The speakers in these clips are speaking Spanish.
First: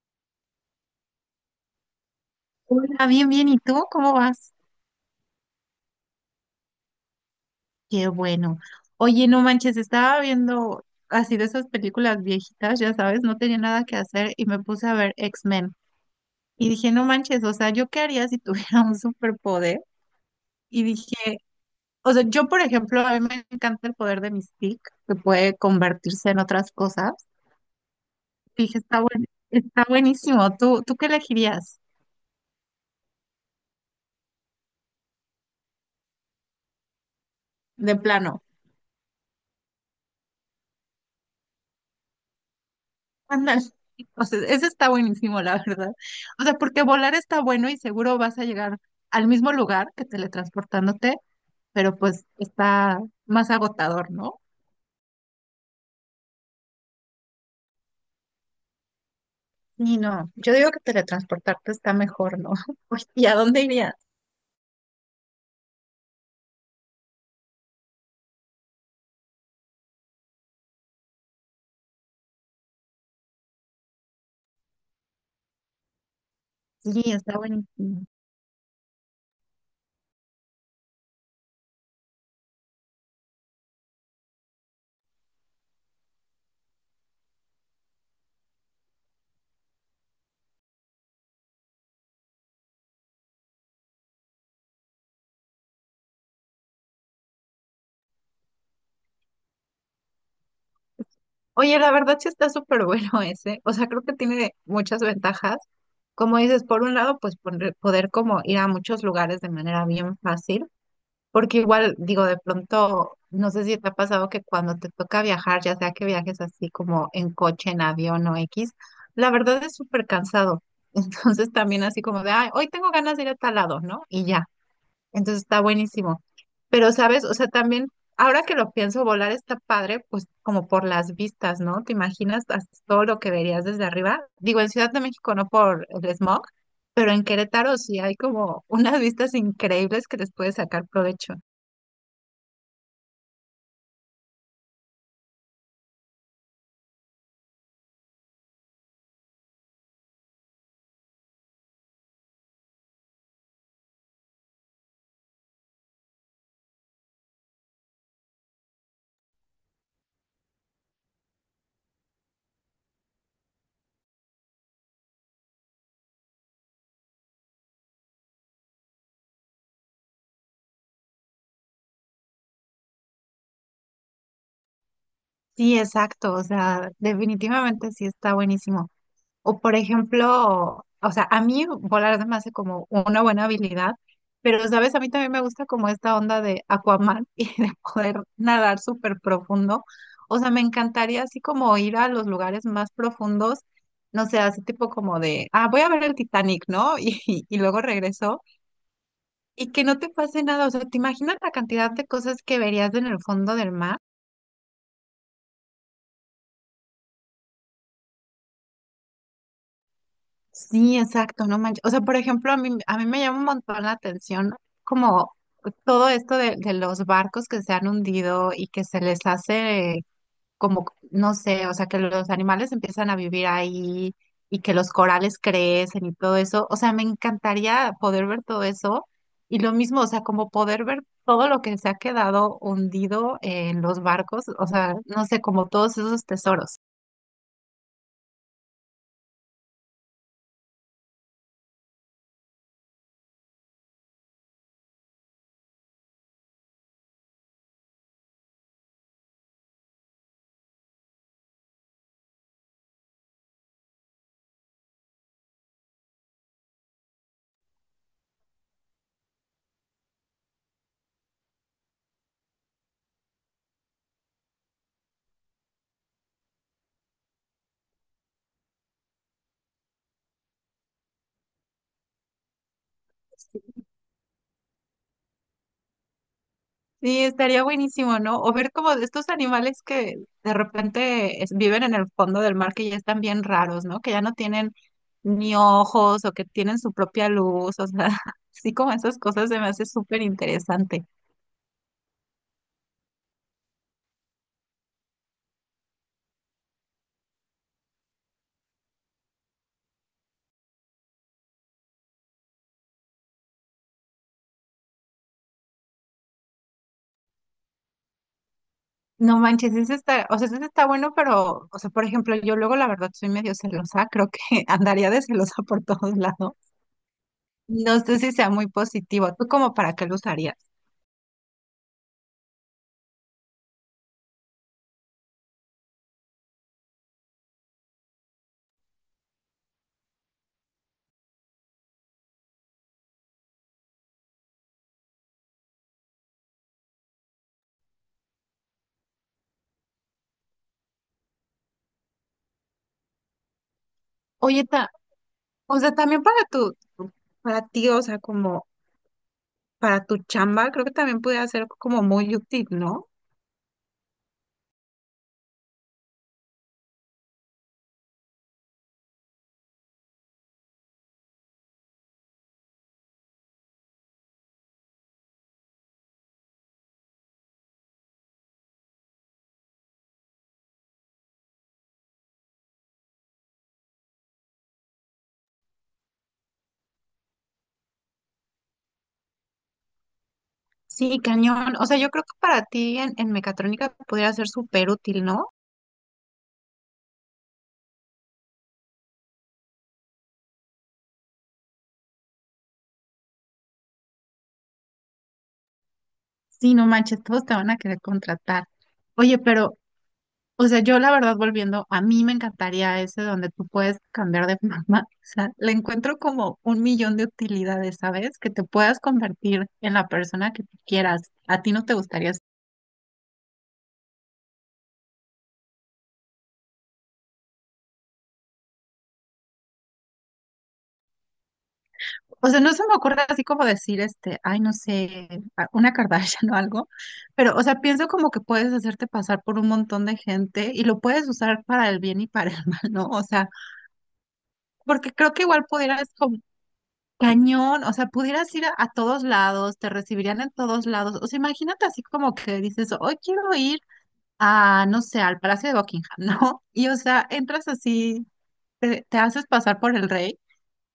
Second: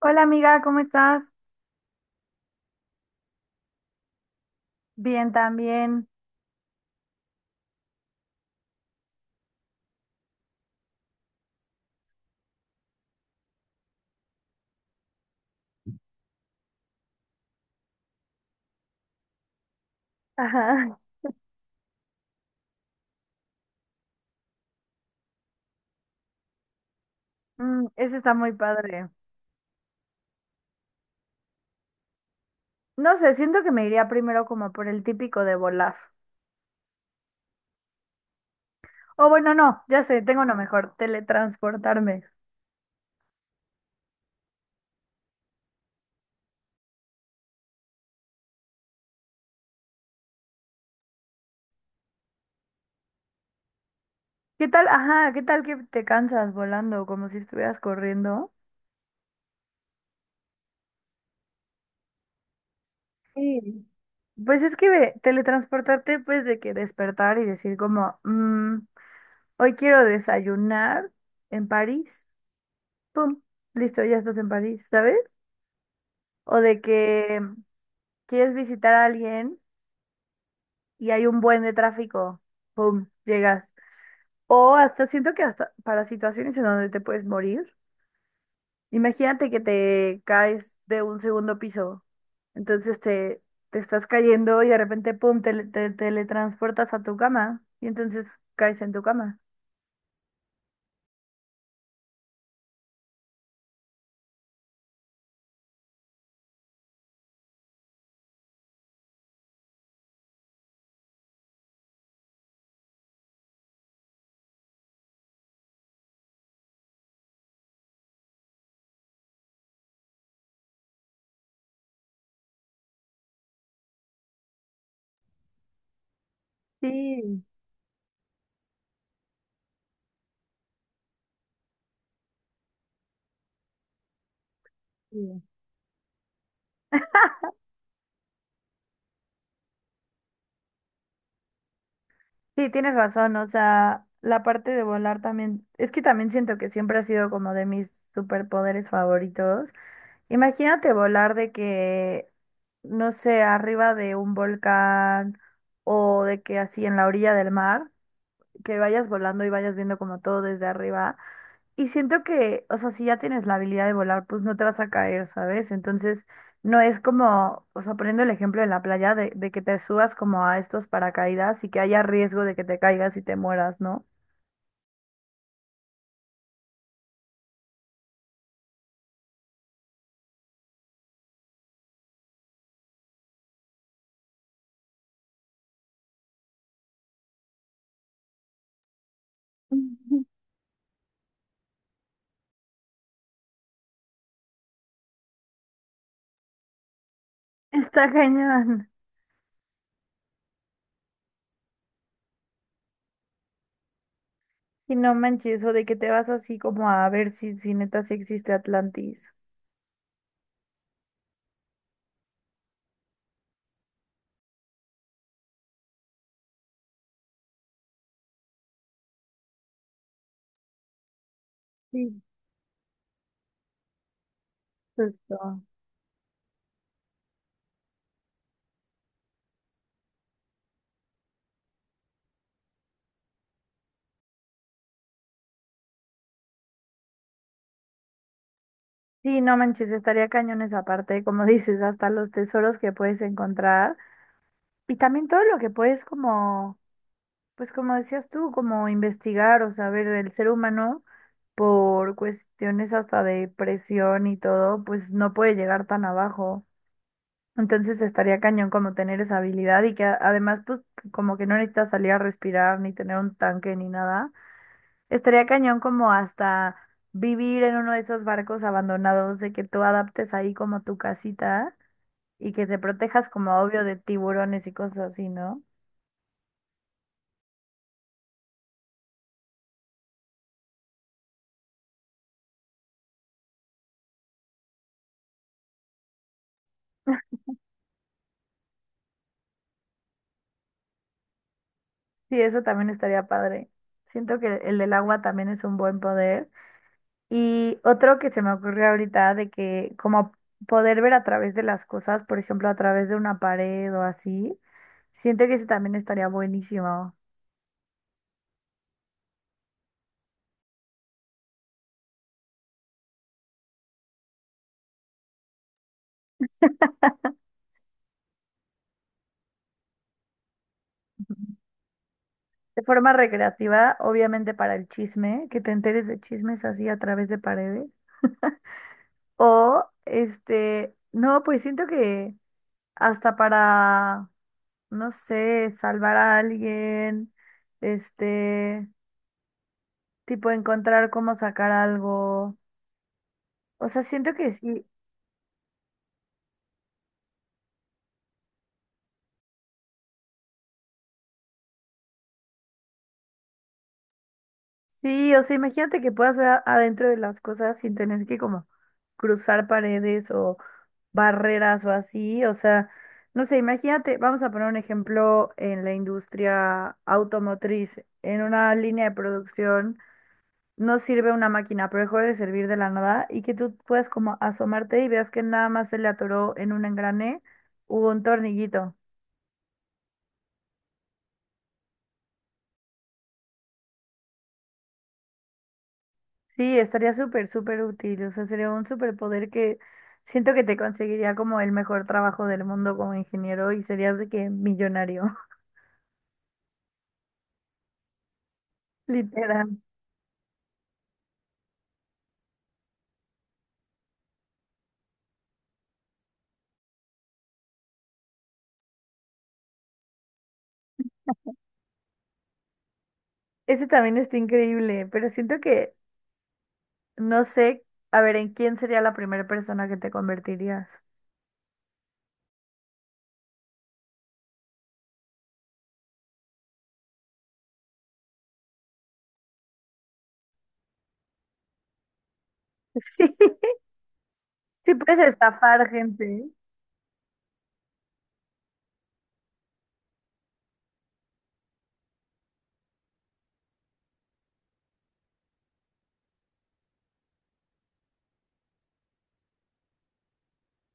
Hola amiga, ¿cómo estás? Hola, bien, bien. ¿Y tú cómo vas? Bien, también. Qué bueno. Oye, no manches, estaba viendo así de esas películas viejitas, ya sabes, no tenía nada que hacer y me puse a ver X-Men. Y dije, no manches, o sea, ¿yo qué haría si tuviera un superpoder? Y Ajá. dije, o sea, yo, por ejemplo, a mí me encanta el poder de mi que puede convertirse en otras cosas. Mm, eso está muy Dije, padre. Está buenísimo. ¿Tú, tú qué elegirías No sé, siento que me iría primero como por el típico de volar. de plano? O bueno, no, ya sé, tengo uno mejor, teletransportarme. Ándale. O sea, ese está buenísimo, la verdad. O sea, porque volar está bueno y seguro vas a llegar al mismo lugar que teletransportándote, pero pues está más agotador, ¿no? ¿Qué tal? Ajá, ¿qué tal que te cansas volando como si estuvieras corriendo? Y no, yo digo que teletransportarte está mejor, ¿no? Oye, ¿y a dónde Sí. irías? Pues es que ve, teletransportarte, pues de que despertar y decir como, "Mm, hoy quiero desayunar en París. Pum, listo, ya estás en París, ¿sabes? O de que Sí, está buenísimo. quieres visitar a alguien y hay un buen de tráfico, ¡pum!, llegas. O hasta siento que hasta para situaciones en donde te puedes morir, imagínate que te caes de un segundo piso, entonces te estás cayendo y de repente, ¡pum!, te teletransportas a tu cama y entonces caes en tu cama. Oye, la verdad sí está súper bueno ese. O sea, creo que tiene muchas ventajas. Como dices, por un lado, pues poner- poder como ir a muchos lugares de manera bien fácil. Porque igual, digo, de pronto, no sé si te ha pasado que cuando te toca viajar, ya sea que viajes así como en coche, en avión o X, la verdad es súper cansado. Entonces también así como de, ay, hoy tengo ganas de ir a tal lado, ¿no? Y ya. Entonces está buenísimo. Pero, ¿sabes? O Sí, sea, también, ahora que lo pienso, volar está padre, pues como por las vistas, ¿no? ¿Te imaginas todo lo que verías desde arriba? Digo, en Ciudad de México sí. no por el smog, pero en Querétaro sí hay como unas vistas increíbles que les puedes sacar provecho. Sí, tienes razón, o sea, la parte de volar también, es que también siento que siempre ha sido como de mis superpoderes favoritos. Imagínate volar de que, no sé, arriba de un volcán o de que así en la orilla del mar, que vayas volando y vayas viendo como todo desde arriba. Y siento que, o sea, si ya tienes la habilidad de volar, pues no te vas a caer, ¿sabes? Entonces, no es como, o sea, poniendo el ejemplo en la playa, de que te subas como a estos paracaídas y que haya riesgo de que te caigas y te mueras, ¿no? Sí, exacto, o sea, definitivamente sí está buenísimo. O por ejemplo, o sea, a mí volar se me hace como una buena habilidad, pero sabes, a mí también me gusta como esta onda de Aquaman y de poder nadar súper profundo. Ujú. O sea, me encantaría así como ir a los lugares más profundos, no sé, así tipo como de, ah, voy a ver el Titanic, ¿no? Y luego Está regreso cañón. y que no te pase nada. O sea, ¿te imaginas la cantidad de cosas que verías en el fondo del mar? Y no manches, o de que te vas así como a ver si neta sí existe Atlantis. Sí, exacto, no manches. O sea, por ejemplo, a mí me llama un montón la atención como todo esto de, los barcos que se han hundido y que se les hace como, no sé, o sea, que Sí, los animales empiezan a vivir ahí y que los corales justo. crecen y todo eso. O sea, me encantaría poder ver todo eso y lo mismo, o sea, como poder ver todo lo que se ha quedado hundido en los barcos, o sea, no sé, como todos esos tesoros. Sí, no manches, estaría cañón esa parte, como dices, hasta los tesoros que puedes encontrar y también todo lo que puedes como, pues como decías tú, como investigar o saber del ser humano por cuestiones hasta de presión y todo, pues no puede llegar tan abajo. Entonces estaría cañón como tener esa habilidad y que además pues como que no necesitas salir a respirar ni tener un tanque ni nada. Estaría cañón como hasta vivir en uno de esos barcos abandonados, de que tú adaptes ahí como tu casita y que te protejas como obvio de tiburones y cosas así, ¿no? Sí, estaría buenísimo, ¿no? O ver como de estos animales que de repente viven en el fondo del mar que ya están bien raros, ¿no? Que ya no tienen ni ojos o que tienen su propia luz, o sea, así como esas cosas se me hace súper interesante. Sí, eso también estaría padre. Siento que el del agua también es un buen poder. Y otro que se me ocurrió ahorita de que como poder ver a través de las cosas, por ejemplo, a través de una pared o así, siento que ese también estaría buenísimo. No manches, ese está, o sea, ese está bueno, pero, o sea, por ejemplo, yo luego la verdad soy medio celosa, creo que andaría de celosa por todos lados. No sé si sea muy positivo. ¿Tú como para qué lo usarías? De forma recreativa, obviamente para el chisme, que te enteres de chismes así a través de paredes. O, este, no, pues siento que hasta para, no sé, salvar a alguien, este, tipo encontrar cómo sacar algo. O sea, siento que Oye, sí, o sea, también para para ti, o sea, como para tu chamba, creo que también pudiera ser como muy útil, ¿no? sí, o sea, imagínate que puedas ver adentro de las cosas sin tener que como cruzar paredes, barreras o así. O sea, no sé, imagínate, vamos a poner un ejemplo en la industria automotriz, en una línea de producción, no sirve una máquina, pero dejó de servir de la nada y que tú puedas como asomarte y veas que nada más se le atoró en un engrane o un tornillito. Sí, cañón. O sea, yo creo que para ti en mecatrónica podría ser súper útil, ¿no? Sí, estaría súper, súper útil. O sea, sería un superpoder que siento que te conseguiría como el mejor trabajo del mundo como ingeniero y serías de que millonario, Sí, no manches, todos te van a querer contratar. Oye, literal. pero, o sea, yo la verdad volviendo, a mí me encantaría ese donde tú puedes cambiar de mamá. O sea, le encuentro como un millón de utilidades, ¿sabes? Que te puedas convertir en la persona que tú quieras. ¿A ti no te gustaría? Ese también está increíble, pero siento que, no sé, a ver, ¿en quién sería la primera persona que te convertirías? O sea, no se me ocurre así como decir, este, ay, no sé, una Kardashian o algo, pero, o sea, pienso como que puedes hacerte pasar por un montón de gente y lo puedes usar para el bien y para el mal, ¿no? O sea, Sí, sí porque puedes creo que igual estafar pudieras como gente. cañón, o sea, pudieras ir a todos lados, te recibirían en todos lados. O sea, imagínate así como que dices, hoy quiero ir a, no sé, al Palacio de Buckingham, ¿no? Y, o sea, entras así, te haces pasar por el rey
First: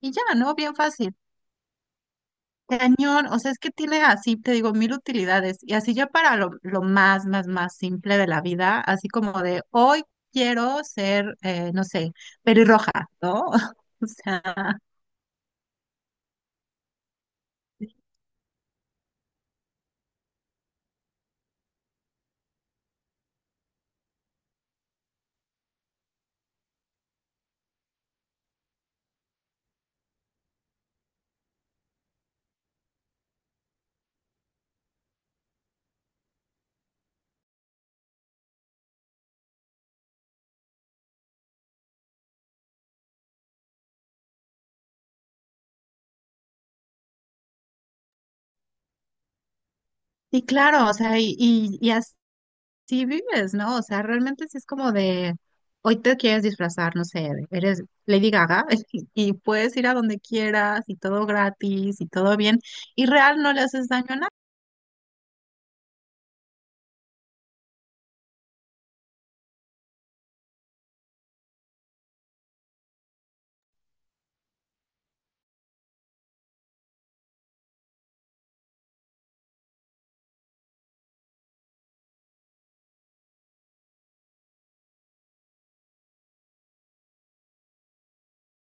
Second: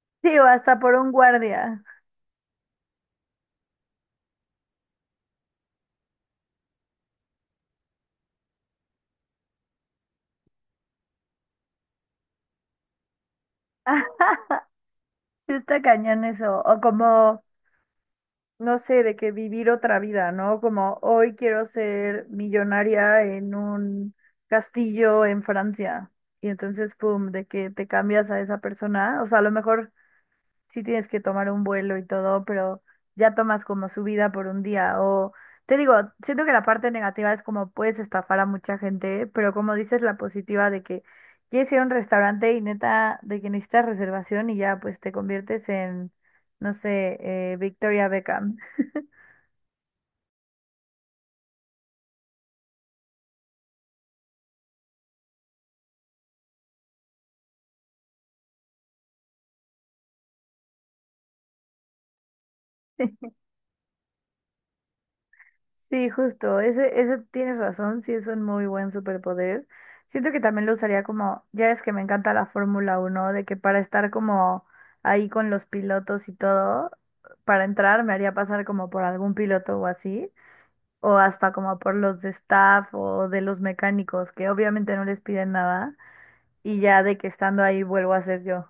y ya, Sí, o ¿no? Bien hasta por un fácil. guardia. Cañón, o sea, es que tiene así, te digo, mil utilidades. Y así ya para lo más, más, más simple de la vida, así como de hoy quiero ser, no sé, pelirroja, ¿no? O sea, Sí, está cañón eso. O como, no sé, de que vivir otra vida, ¿no? Como hoy quiero ser millonaria en un castillo en Francia. Y entonces, pum, de que te cambias a esa persona. O sea, a lo mejor sí tienes que tomar un vuelo y todo, pero ya tomas como su vida por un día. O te digo, siento que la parte negativa es como puedes estafar a mucha gente, pero como dices, la positiva de que quieres ir a un restaurante y neta, de que necesitas reservación y ya pues te conviertes en, no sé, Victoria Beckham. y claro, o sea, y así vives, ¿no? O sea, realmente sí es como de hoy te quieres disfrazar, no sé, eres Lady Gaga y puedes ir a donde quieras y todo gratis y todo bien. Y real no le haces daño a. Sí, justo, ese tienes razón, sí es un muy buen superpoder. Siento que también lo usaría como, ya es que me encanta la Fórmula 1 de que para estar como ahí con los pilotos y todo, para entrar me haría pasar como por algún piloto o así, o hasta como por los de staff o de los mecánicos, que obviamente no les piden nada, y ya de que estando ahí vuelvo a ser yo.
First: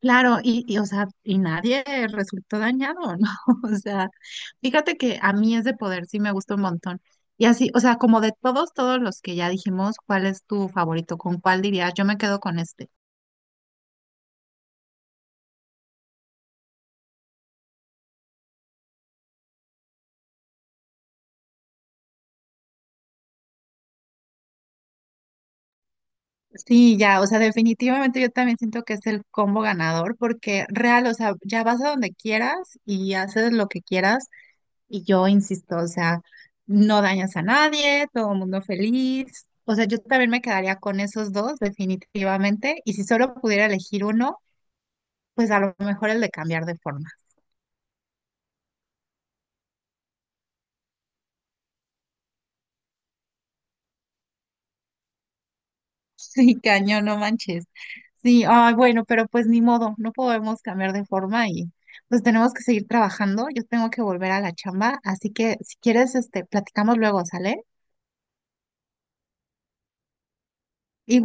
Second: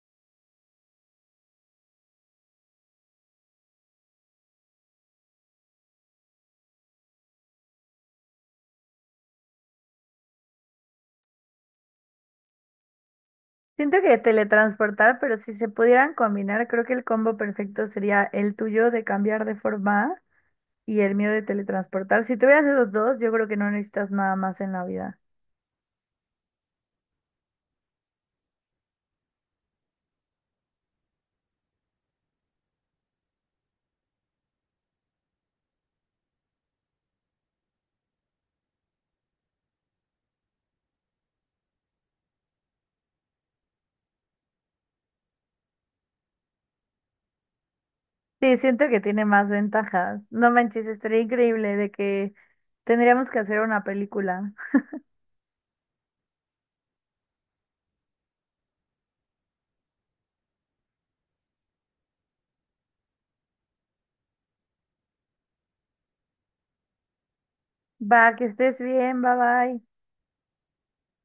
Claro, o sea, y nadie resultó dañado, ¿no? O sea, fíjate que a mí ese poder sí me gusta un montón. Y así, o sea, como de todos, todos los que ya dijimos, ¿cuál es tu favorito? ¿Con cuál dirías? Yo me quedo con este. Siento que teletransportar, pero si se pudieran combinar, creo que el combo perfecto sería el tuyo de cambiar de forma y el miedo de teletransportar. Si tuvieras esos dos, yo creo que no necesitas nada más en la vida. Sí, ya, o sea, definitivamente yo también siento que es el combo ganador, porque real, o sea, ya vas a donde quieras y haces lo que quieras. Y yo insisto, o sea, no dañas a nadie, todo el mundo feliz. O sea, yo también me quedaría con esos dos, definitivamente. Y si solo pudiera elegir uno, pues a lo mejor el de cambiar de forma. Sí, siento que tiene más ventajas. No manches, estaría increíble de que tendríamos que hacer una película. Sí, cañón, no manches. Sí, ay, bueno, pero pues ni modo, no podemos cambiar de forma y pues tenemos que seguir trabajando. Yo tengo que volver a la chamba, así que si quieres, este, platicamos luego, ¿sale? Va, que estés bien, bye bye. Y